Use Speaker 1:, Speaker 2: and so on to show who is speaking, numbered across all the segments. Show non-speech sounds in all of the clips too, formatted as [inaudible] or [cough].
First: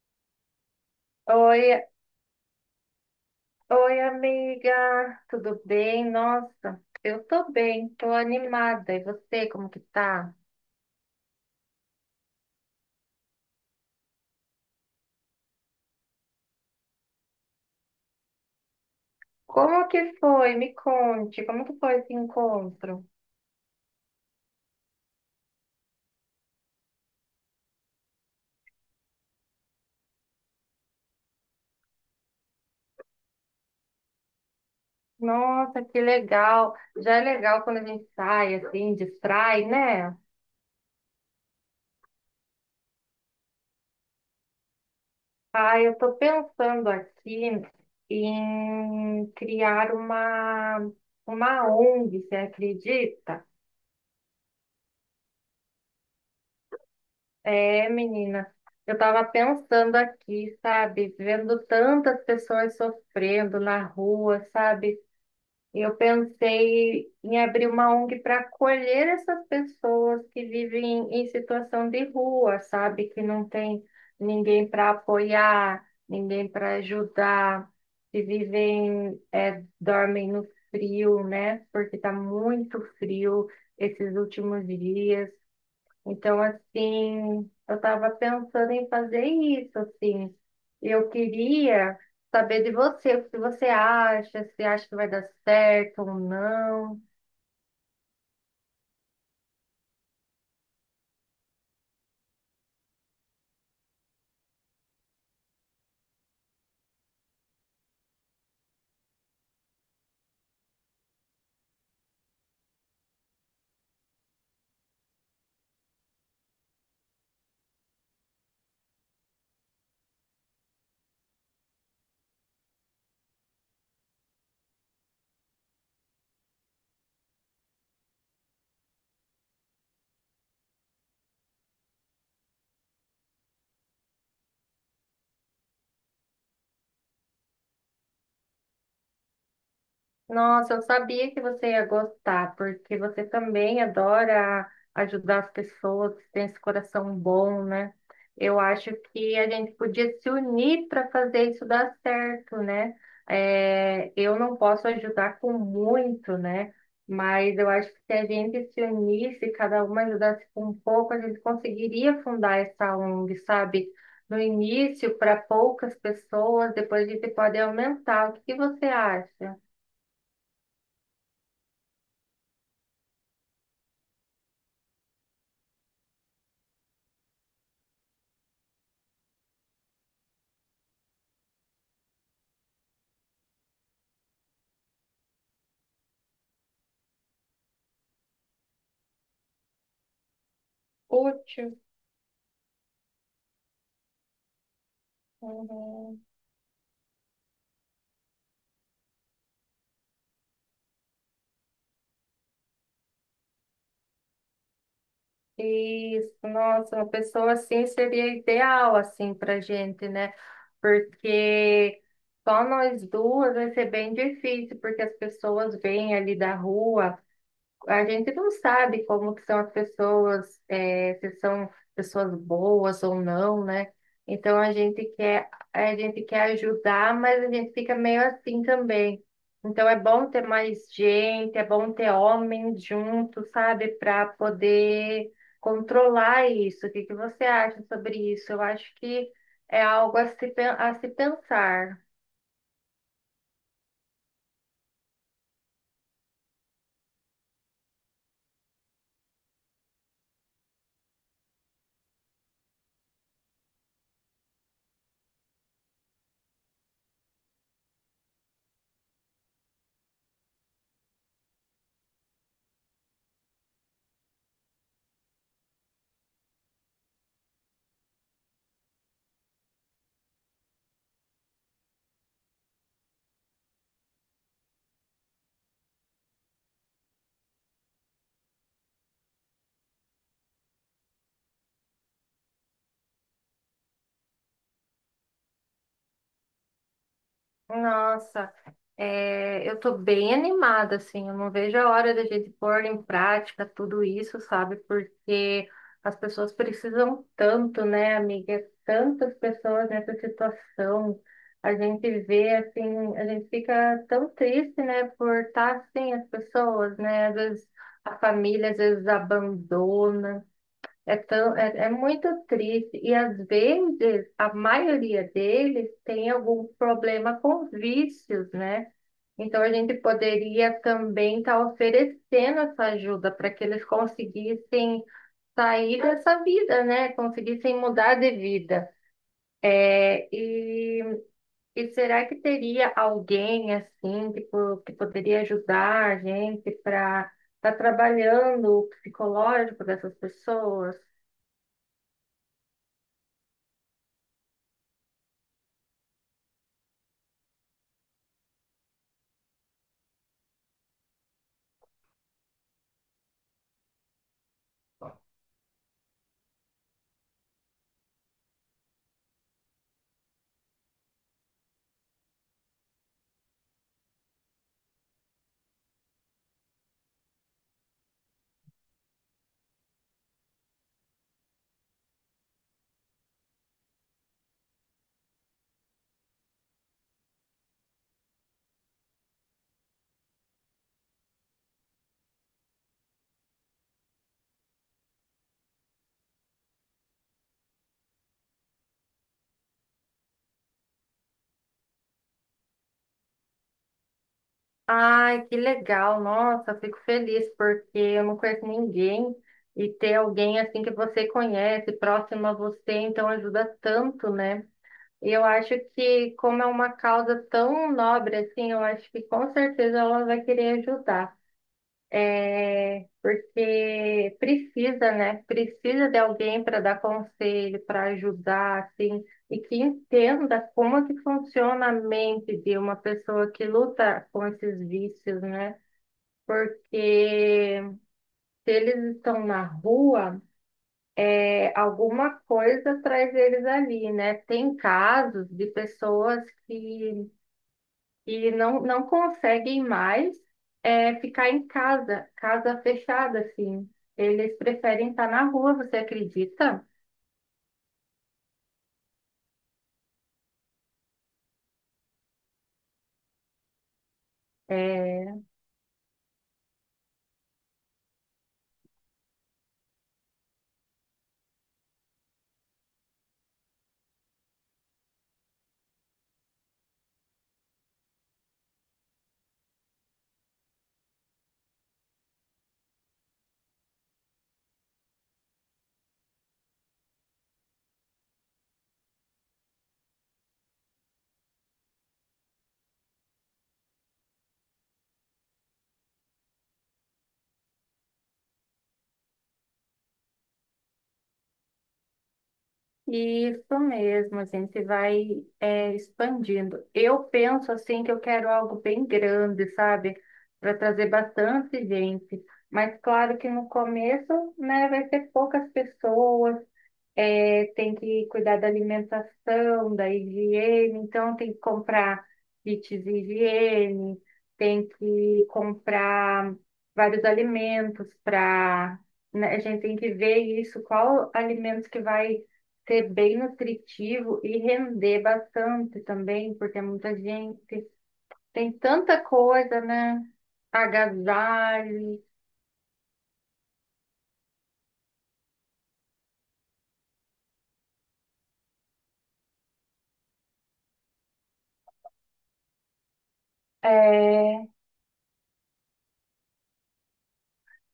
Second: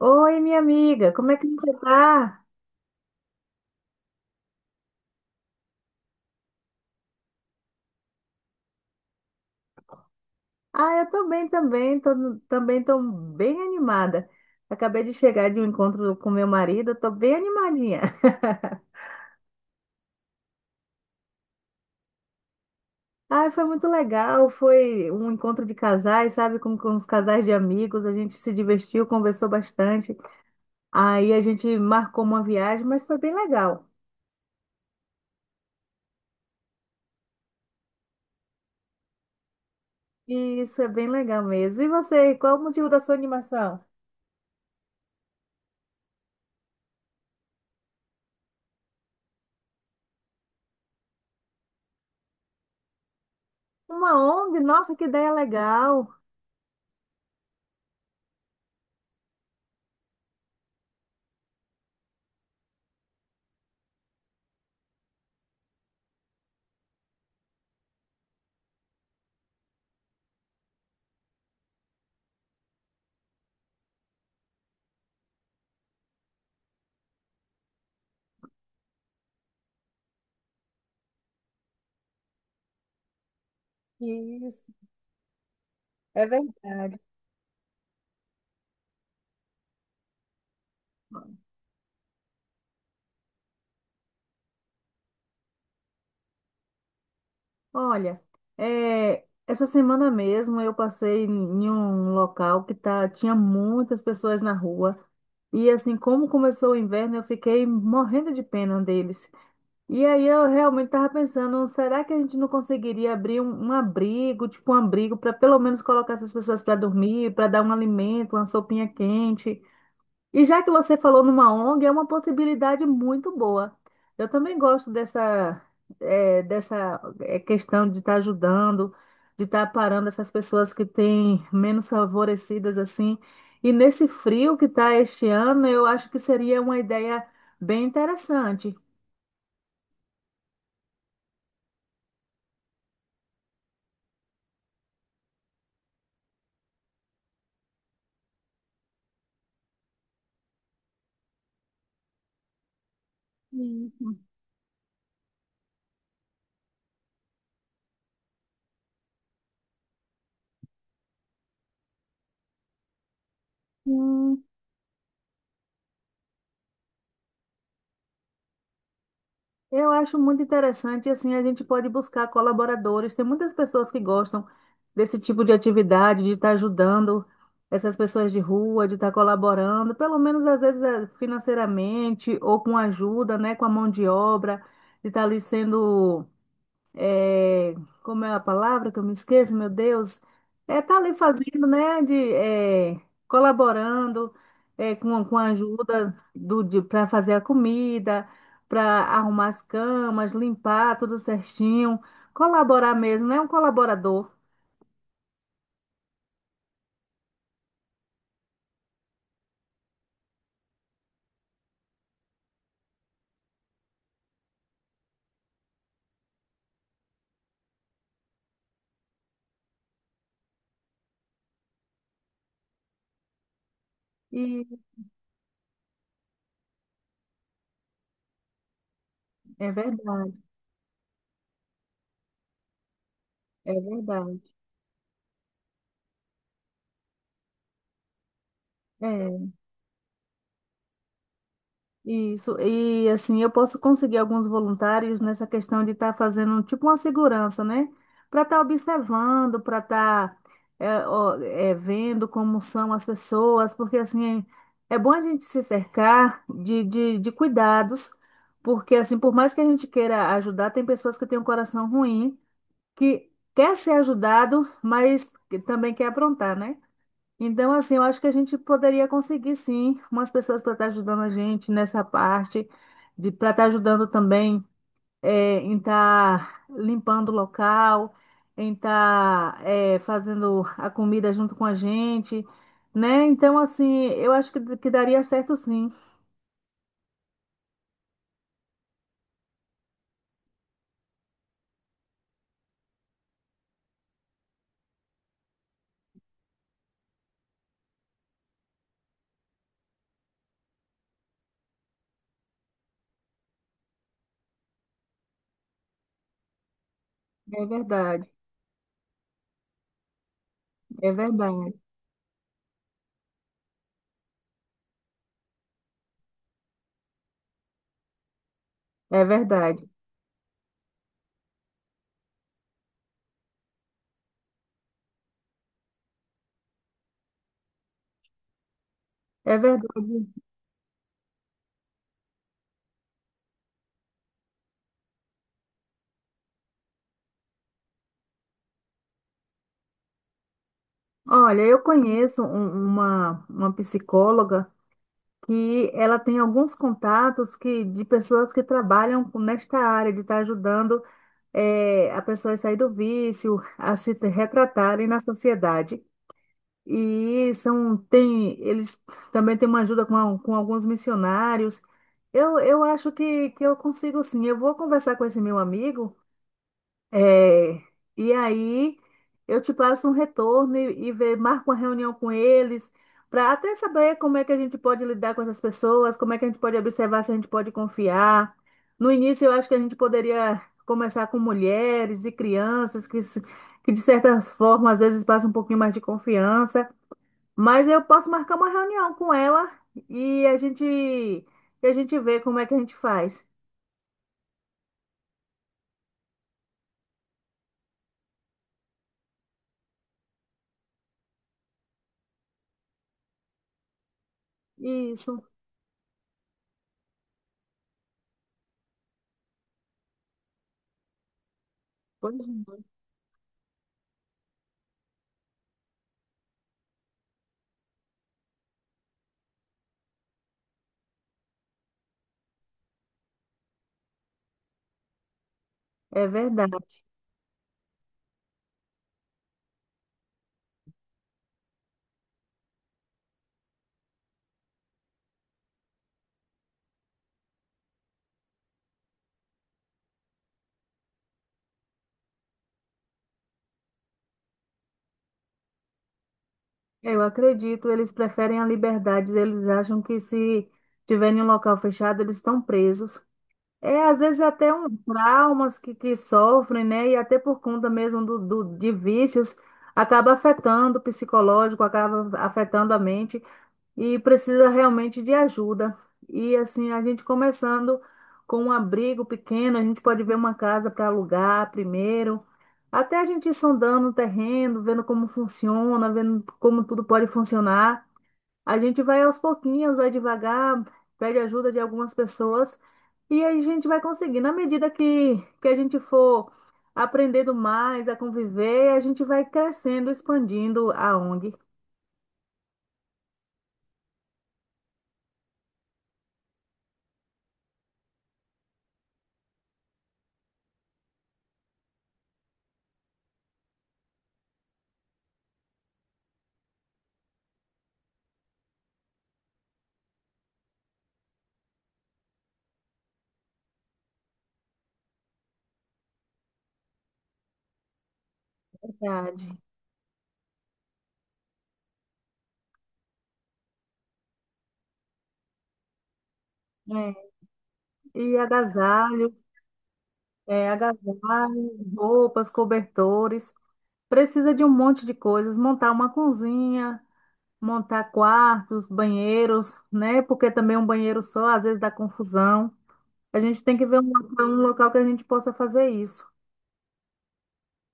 Speaker 1: Oi, minha amiga, como é que
Speaker 2: Oi,
Speaker 1: você tá?
Speaker 2: amiga, tudo bem? Nossa, eu tô bem, tô animada. E você, como que tá?
Speaker 1: Ah, eu tô bem também, também tô bem animada. Acabei de chegar de um encontro com meu marido, tô bem animadinha. [laughs]
Speaker 2: Como que foi? Me conte, como que foi esse encontro?
Speaker 1: Ah, foi muito legal, foi um encontro de casais, sabe, com os casais de amigos, a gente se divertiu, conversou bastante. Aí a gente marcou uma viagem, mas foi bem legal.
Speaker 2: Nossa, que legal. Já é legal quando a gente sai, assim, distrai, né?
Speaker 1: Isso é bem legal mesmo. E você, qual é o motivo da sua animação?
Speaker 2: Ah, eu tô pensando aqui em criar uma ONG, você acredita?
Speaker 1: Uma ONG? Nossa, que ideia legal!
Speaker 2: É, menina, eu tava pensando aqui, sabe, vendo tantas pessoas sofrendo na rua, sabe? Eu pensei em abrir uma ONG para acolher essas pessoas que vivem em situação de rua, sabe? Que não tem ninguém para apoiar, ninguém para ajudar, que vivem, é, dormem no frio, né? Porque tá muito frio esses últimos
Speaker 1: Isso,
Speaker 2: dias.
Speaker 1: é
Speaker 2: Então,
Speaker 1: verdade.
Speaker 2: assim, eu estava pensando em fazer isso, assim. Eu queria saber de você, o que você acha, se acha que vai dar certo ou não.
Speaker 1: Olha, é, essa semana mesmo eu passei em um local que tá, tinha muitas pessoas na rua. E assim, como começou o inverno, eu fiquei morrendo de pena deles. E aí eu realmente estava pensando, será que a gente não conseguiria abrir um abrigo, tipo um abrigo, para pelo menos colocar essas pessoas para dormir, para dar um alimento, uma sopinha quente? E já que você falou numa ONG, é uma possibilidade muito boa. Eu também gosto dessa questão de estar ajudando, de estar parando essas pessoas que têm menos favorecidas assim. E nesse frio que está este ano, eu acho que seria uma ideia bem interessante.
Speaker 2: Nossa, eu sabia que você ia gostar, porque você também adora ajudar as pessoas, tem esse coração bom, né? Eu acho que a gente podia se unir para fazer isso dar certo, né? É, eu não posso ajudar com muito, né? Mas eu acho que se a gente se unisse, cada uma ajudasse com um pouco, a gente conseguiria fundar essa ONG, sabe? No
Speaker 1: Sim.
Speaker 2: início, para poucas pessoas, depois a gente pode aumentar. O que que você acha?
Speaker 1: Eu acho muito interessante, assim, a gente pode buscar colaboradores. Tem muitas pessoas que gostam desse tipo de atividade, de estar ajudando essas pessoas de rua, de estar colaborando, pelo menos às vezes financeiramente ou com ajuda, né, com a mão de obra, de estar ali sendo é, como é a palavra que eu me esqueço, meu Deus, é tá ali fazendo,
Speaker 2: Útil.
Speaker 1: né, colaborando é, com a ajuda
Speaker 2: Uhum.
Speaker 1: de para fazer a comida, para arrumar as camas, limpar tudo certinho, colaborar mesmo, né, um colaborador.
Speaker 2: Isso, nossa, uma pessoa assim seria ideal assim pra gente, né? Porque só nós duas vai ser bem difícil, porque as pessoas vêm ali da rua, a gente não sabe como que são as pessoas, se são pessoas boas ou não, né? Então
Speaker 1: E
Speaker 2: a gente quer ajudar, mas a gente fica meio assim também.
Speaker 1: é
Speaker 2: Então é bom
Speaker 1: verdade,
Speaker 2: ter mais gente, é bom ter homens junto,
Speaker 1: é
Speaker 2: sabe? Para
Speaker 1: verdade.
Speaker 2: poder controlar isso. O que que você acha sobre isso? Eu acho que
Speaker 1: É
Speaker 2: é algo a se pensar.
Speaker 1: Isso, e assim, eu posso conseguir alguns voluntários nessa questão de estar fazendo tipo uma segurança, né? Para estar observando, para estar vendo como são as pessoas, porque assim, é bom a gente se cercar de cuidados, porque assim, por mais que a gente queira ajudar, tem pessoas que têm um coração ruim, que quer ser ajudado, mas que também quer aprontar, né? Então, assim, eu acho que a gente poderia conseguir, sim, umas pessoas para estar ajudando a gente nessa parte, de para estar ajudando também em estar limpando o local, em estar fazendo a comida junto com a gente, né? Então, assim, eu acho que daria certo, sim.
Speaker 2: Nossa. É, eu tô bem animada, assim, eu não vejo a hora da gente pôr em prática tudo isso, sabe? Porque as pessoas precisam tanto, né, amiga? Tantas pessoas nessa situação. A gente vê, assim, a gente fica tão triste, né, por estar assim as pessoas, né? Às
Speaker 1: É
Speaker 2: vezes a
Speaker 1: verdade,
Speaker 2: família, às vezes abandona.
Speaker 1: é
Speaker 2: É tão, é,
Speaker 1: verdade,
Speaker 2: é muito triste. E às vezes a maioria deles tem algum problema com vícios, né?
Speaker 1: é
Speaker 2: Então, a
Speaker 1: verdade,
Speaker 2: gente poderia também estar oferecendo essa ajuda para que eles conseguissem sair dessa vida, né? Conseguissem mudar de vida.
Speaker 1: é verdade.
Speaker 2: É, e, e será que teria alguém assim que poderia ajudar a gente para estar trabalhando o psicológico dessas pessoas?
Speaker 1: Olha, eu conheço uma psicóloga. Que ela tem alguns contatos que, de pessoas que trabalham nesta área, de estar ajudando a pessoa a sair do vício, a se retratarem na sociedade. E são, tem, eles também têm uma ajuda com, com alguns missionários. Eu acho que eu consigo sim. Eu vou conversar com esse meu amigo é, e aí eu te passo um retorno e ver, marco uma reunião com eles, para até saber como é que a gente pode lidar com essas pessoas, como é que a gente pode observar se a gente pode confiar. No início, eu acho que a gente poderia começar com mulheres e crianças que, se- que de certas formas, às vezes passam um pouquinho mais de confiança, mas eu posso marcar uma reunião com ela e a gente vê como é que a gente faz.
Speaker 2: Ai, que legal, nossa, eu fico feliz porque eu não conheço ninguém e ter alguém assim que você conhece, próximo a você, então ajuda tanto, né? E
Speaker 1: Isso,
Speaker 2: eu acho que como é uma causa tão nobre assim, eu acho que com certeza ela vai querer ajudar,
Speaker 1: pois
Speaker 2: porque precisa, né? Precisa de alguém para dar conselho, para ajudar, assim, e que entenda como que funciona a mente de uma pessoa que luta com esses vícios, né?
Speaker 1: é. É verdade.
Speaker 2: Porque se eles estão na rua, é, alguma coisa traz eles ali, né? Tem casos de pessoas que não conseguem mais ficar em casa, casa fechada, assim. Eles preferem estar na rua, você acredita?
Speaker 1: Eu acredito, eles preferem a liberdade, eles acham que se tiverem em um local fechado, eles estão presos. É, às vezes até
Speaker 2: É,
Speaker 1: um traumas que sofrem, né? E até por conta mesmo de vícios, acaba afetando o psicológico, acaba afetando a mente e precisa realmente de ajuda. E assim, a gente começando com um abrigo pequeno, a gente pode ver uma casa para alugar primeiro, até a gente ir sondando o terreno, vendo como funciona, vendo como tudo pode funcionar. A gente vai aos pouquinhos, vai devagar, pede ajuda de algumas pessoas e aí a gente vai conseguir. Na medida que a gente for aprendendo mais a conviver, a gente vai crescendo, expandindo a ONG.
Speaker 2: isso mesmo, a gente vai expandindo. Eu penso assim que eu quero algo bem grande, sabe? Para trazer bastante gente. Mas claro que no começo, né, vai ser poucas pessoas tem que cuidar da alimentação, da higiene, então tem que comprar kits de higiene, tem que comprar vários alimentos
Speaker 1: Verdade.
Speaker 2: a gente tem que ver isso, qual alimento que vai ser bem nutritivo e render bastante também, porque é muita
Speaker 1: É,
Speaker 2: gente,
Speaker 1: e
Speaker 2: tem tanta
Speaker 1: agasalho.
Speaker 2: coisa, né?
Speaker 1: É, agasalhos,
Speaker 2: Agasalho,
Speaker 1: roupas, cobertores. Precisa de um monte de coisas. Montar uma cozinha, montar quartos, banheiros, né? Porque também um banheiro só às vezes dá confusão. A gente tem que ver um local que a gente possa fazer isso.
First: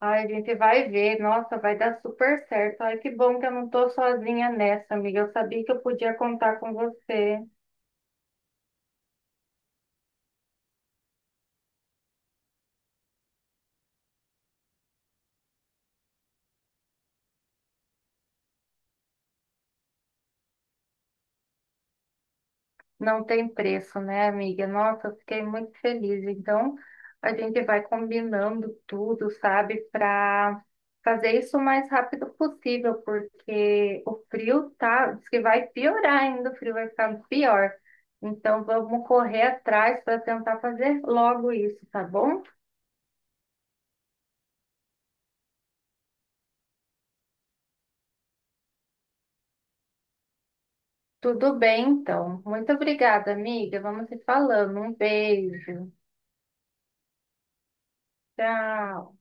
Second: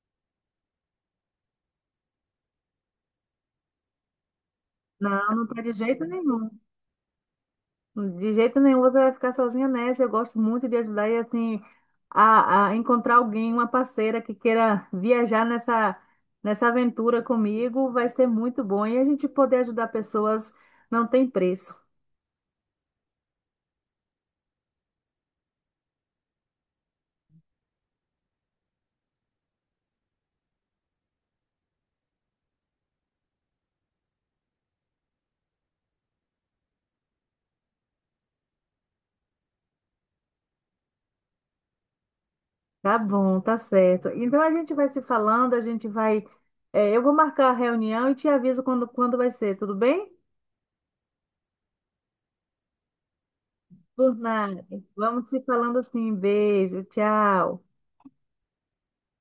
Speaker 2: ai, a gente vai ver. Nossa, vai dar super certo. Ai, que bom que eu não tô sozinha nessa, amiga. Eu
Speaker 1: Não, não tá
Speaker 2: sabia que
Speaker 1: de
Speaker 2: eu
Speaker 1: jeito
Speaker 2: podia
Speaker 1: nenhum.
Speaker 2: contar com você.
Speaker 1: De jeito nenhum você vai ficar sozinha nessa. Eu gosto muito de ajudar e assim a encontrar alguém, uma parceira que queira viajar nessa aventura comigo, vai ser muito bom e a gente poder ajudar pessoas não tem preço.
Speaker 2: Não tem preço, né, amiga? Nossa, eu fiquei muito feliz. Então, a gente vai combinando tudo, sabe, para fazer isso o mais rápido possível, porque o frio tá, diz que vai piorar ainda, o frio vai ficar pior. Então, vamos correr atrás para tentar fazer logo isso, tá bom?
Speaker 1: Tá bom, tá certo. Então a gente vai se falando, a gente vai. Eu vou marcar a reunião e te aviso quando vai ser, tudo bem?
Speaker 2: Tudo bem, então. Muito obrigada, amiga. Vamos
Speaker 1: Por
Speaker 2: se
Speaker 1: nada.
Speaker 2: falando. Um
Speaker 1: Vamos se falando
Speaker 2: beijo.
Speaker 1: assim. Beijo, tchau.
Speaker 2: Tchau.